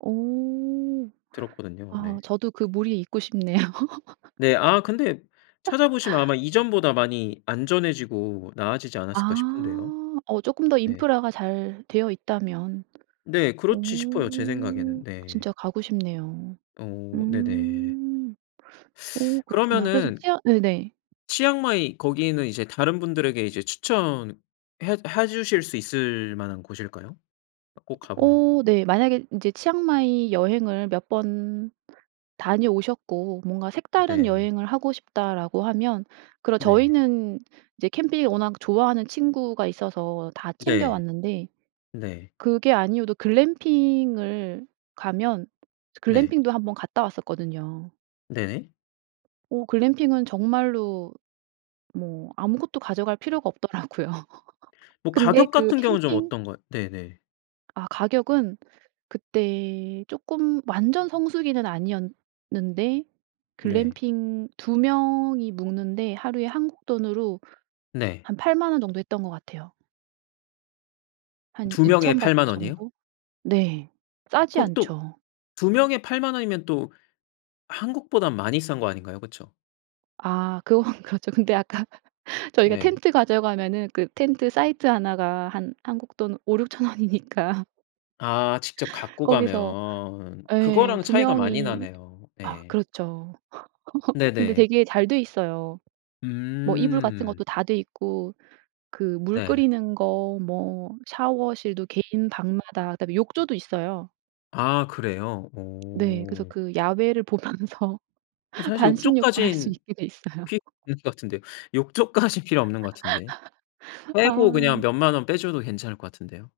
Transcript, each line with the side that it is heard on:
right: 오.
left: 들었거든요. 네.
right: 아. 저도 그 무리에 있고 싶네요.
left: 네 아. 근데 찾아 보시면 아마 이전보다 많이 안전해지고 나아지지 않았을까
right: 아
left: 싶은데요.
right: 어 쪼끔 더
left: 네.
right: 인프라가 잘 되어 있다면
left: 네 그렇지 싶어요 제
right: 오.
left: 생각에는 네.
right: 진짜 가고 싶네요.
left: 어. 네네.
right: 음. 오 그렇구나. 그래서
left: 그러면은
right: 치아 네네.
left: 치앙마이 거기는 이제 다른 분들에게 이제 추천해 해 주실 수 있을 만한 곳일까요? 아 꼭 가 보라고.
right: 어. 네 만약에 인제 치앙마이 여행을 몇 번 다녀오셨고 '뭔가 색다른
left: 네.
right: 여행을 하고 싶다.'라고 하면 그럼
left: 네.
right: 저희는 이제 캠핑을 워낙 좋아하는 친구가 있어서 다 챙겨
left: 네
right: 왔는데
left: 네.
right: 그게 아니어도 글램핑을 가면 저
left: 네.
right: 글램핑도 한번 갔다 왔었거든요.
left: 네.
right: 어 글램핑은 정말로 뭐 아무것도 가져갈 필요가 없더라고요.
left: 뭐
right: 근데
left: 가격
right: 그
left: 같은 경우는 좀
right: 캠핑
left: 어떤가 네네.
right: 아. 가격은 그때 쪼끔 완전 성수기는 아니었는데
left: 네.
right: 글램핑 2 명이 묵는데 하루에 한국 돈으로
left: 네.
right: 한 80,000 원 정도 했던 것 같아요. 한
left: 2 명에
right: 2,000 바트
left: 80,000 원이요?
right: 정도? 네 싸지
left: 그럼 또
right: 않죠.
left: 2 명에 80,000 원이면 또 한국보단 많이 싼 거 아닌가요? 그쵸?
right: 아. 그건 그렇죠. 근데 아까 저희가
left: 네.
right: 텐트 가져가면은 그 텐트 사이트 1 가 한 한국 돈 5,000-6,000 원이니까.
left: 아. 직접 갖고
right: 거기서
left: 가면
right: 예
left: 그거랑
right: 2
left: 차이가 많이
right: 명이
left: 나네요.
right: 아.
left: 네.
right: 그렇죠. 근데
left: 네네.
right: 되게 잘 돼 있어요. 뭐 이불 같은
left: 음.
right: 것도 다 돼 있고 그 물
left: 네.
right: 끓이는 거 뭐 샤워실도 개인 방마다 그다음에 욕조도 있어요.
left: 아. 그래요?
right: 네 그래서
left: 어.
right: 그 야외를 보면서
left: 근데 사실
right: 반신욕도 할 수
left: 욕조까진
right: 있게 돼 있어요.
left: 필 [unintelligible] 는 것 같은데요. 욕조까진 필요 없는 것 같은데. 빼고 그냥
right: 아.
left: 몇만 원 빼 줘도 괜찮을 것 같은데요.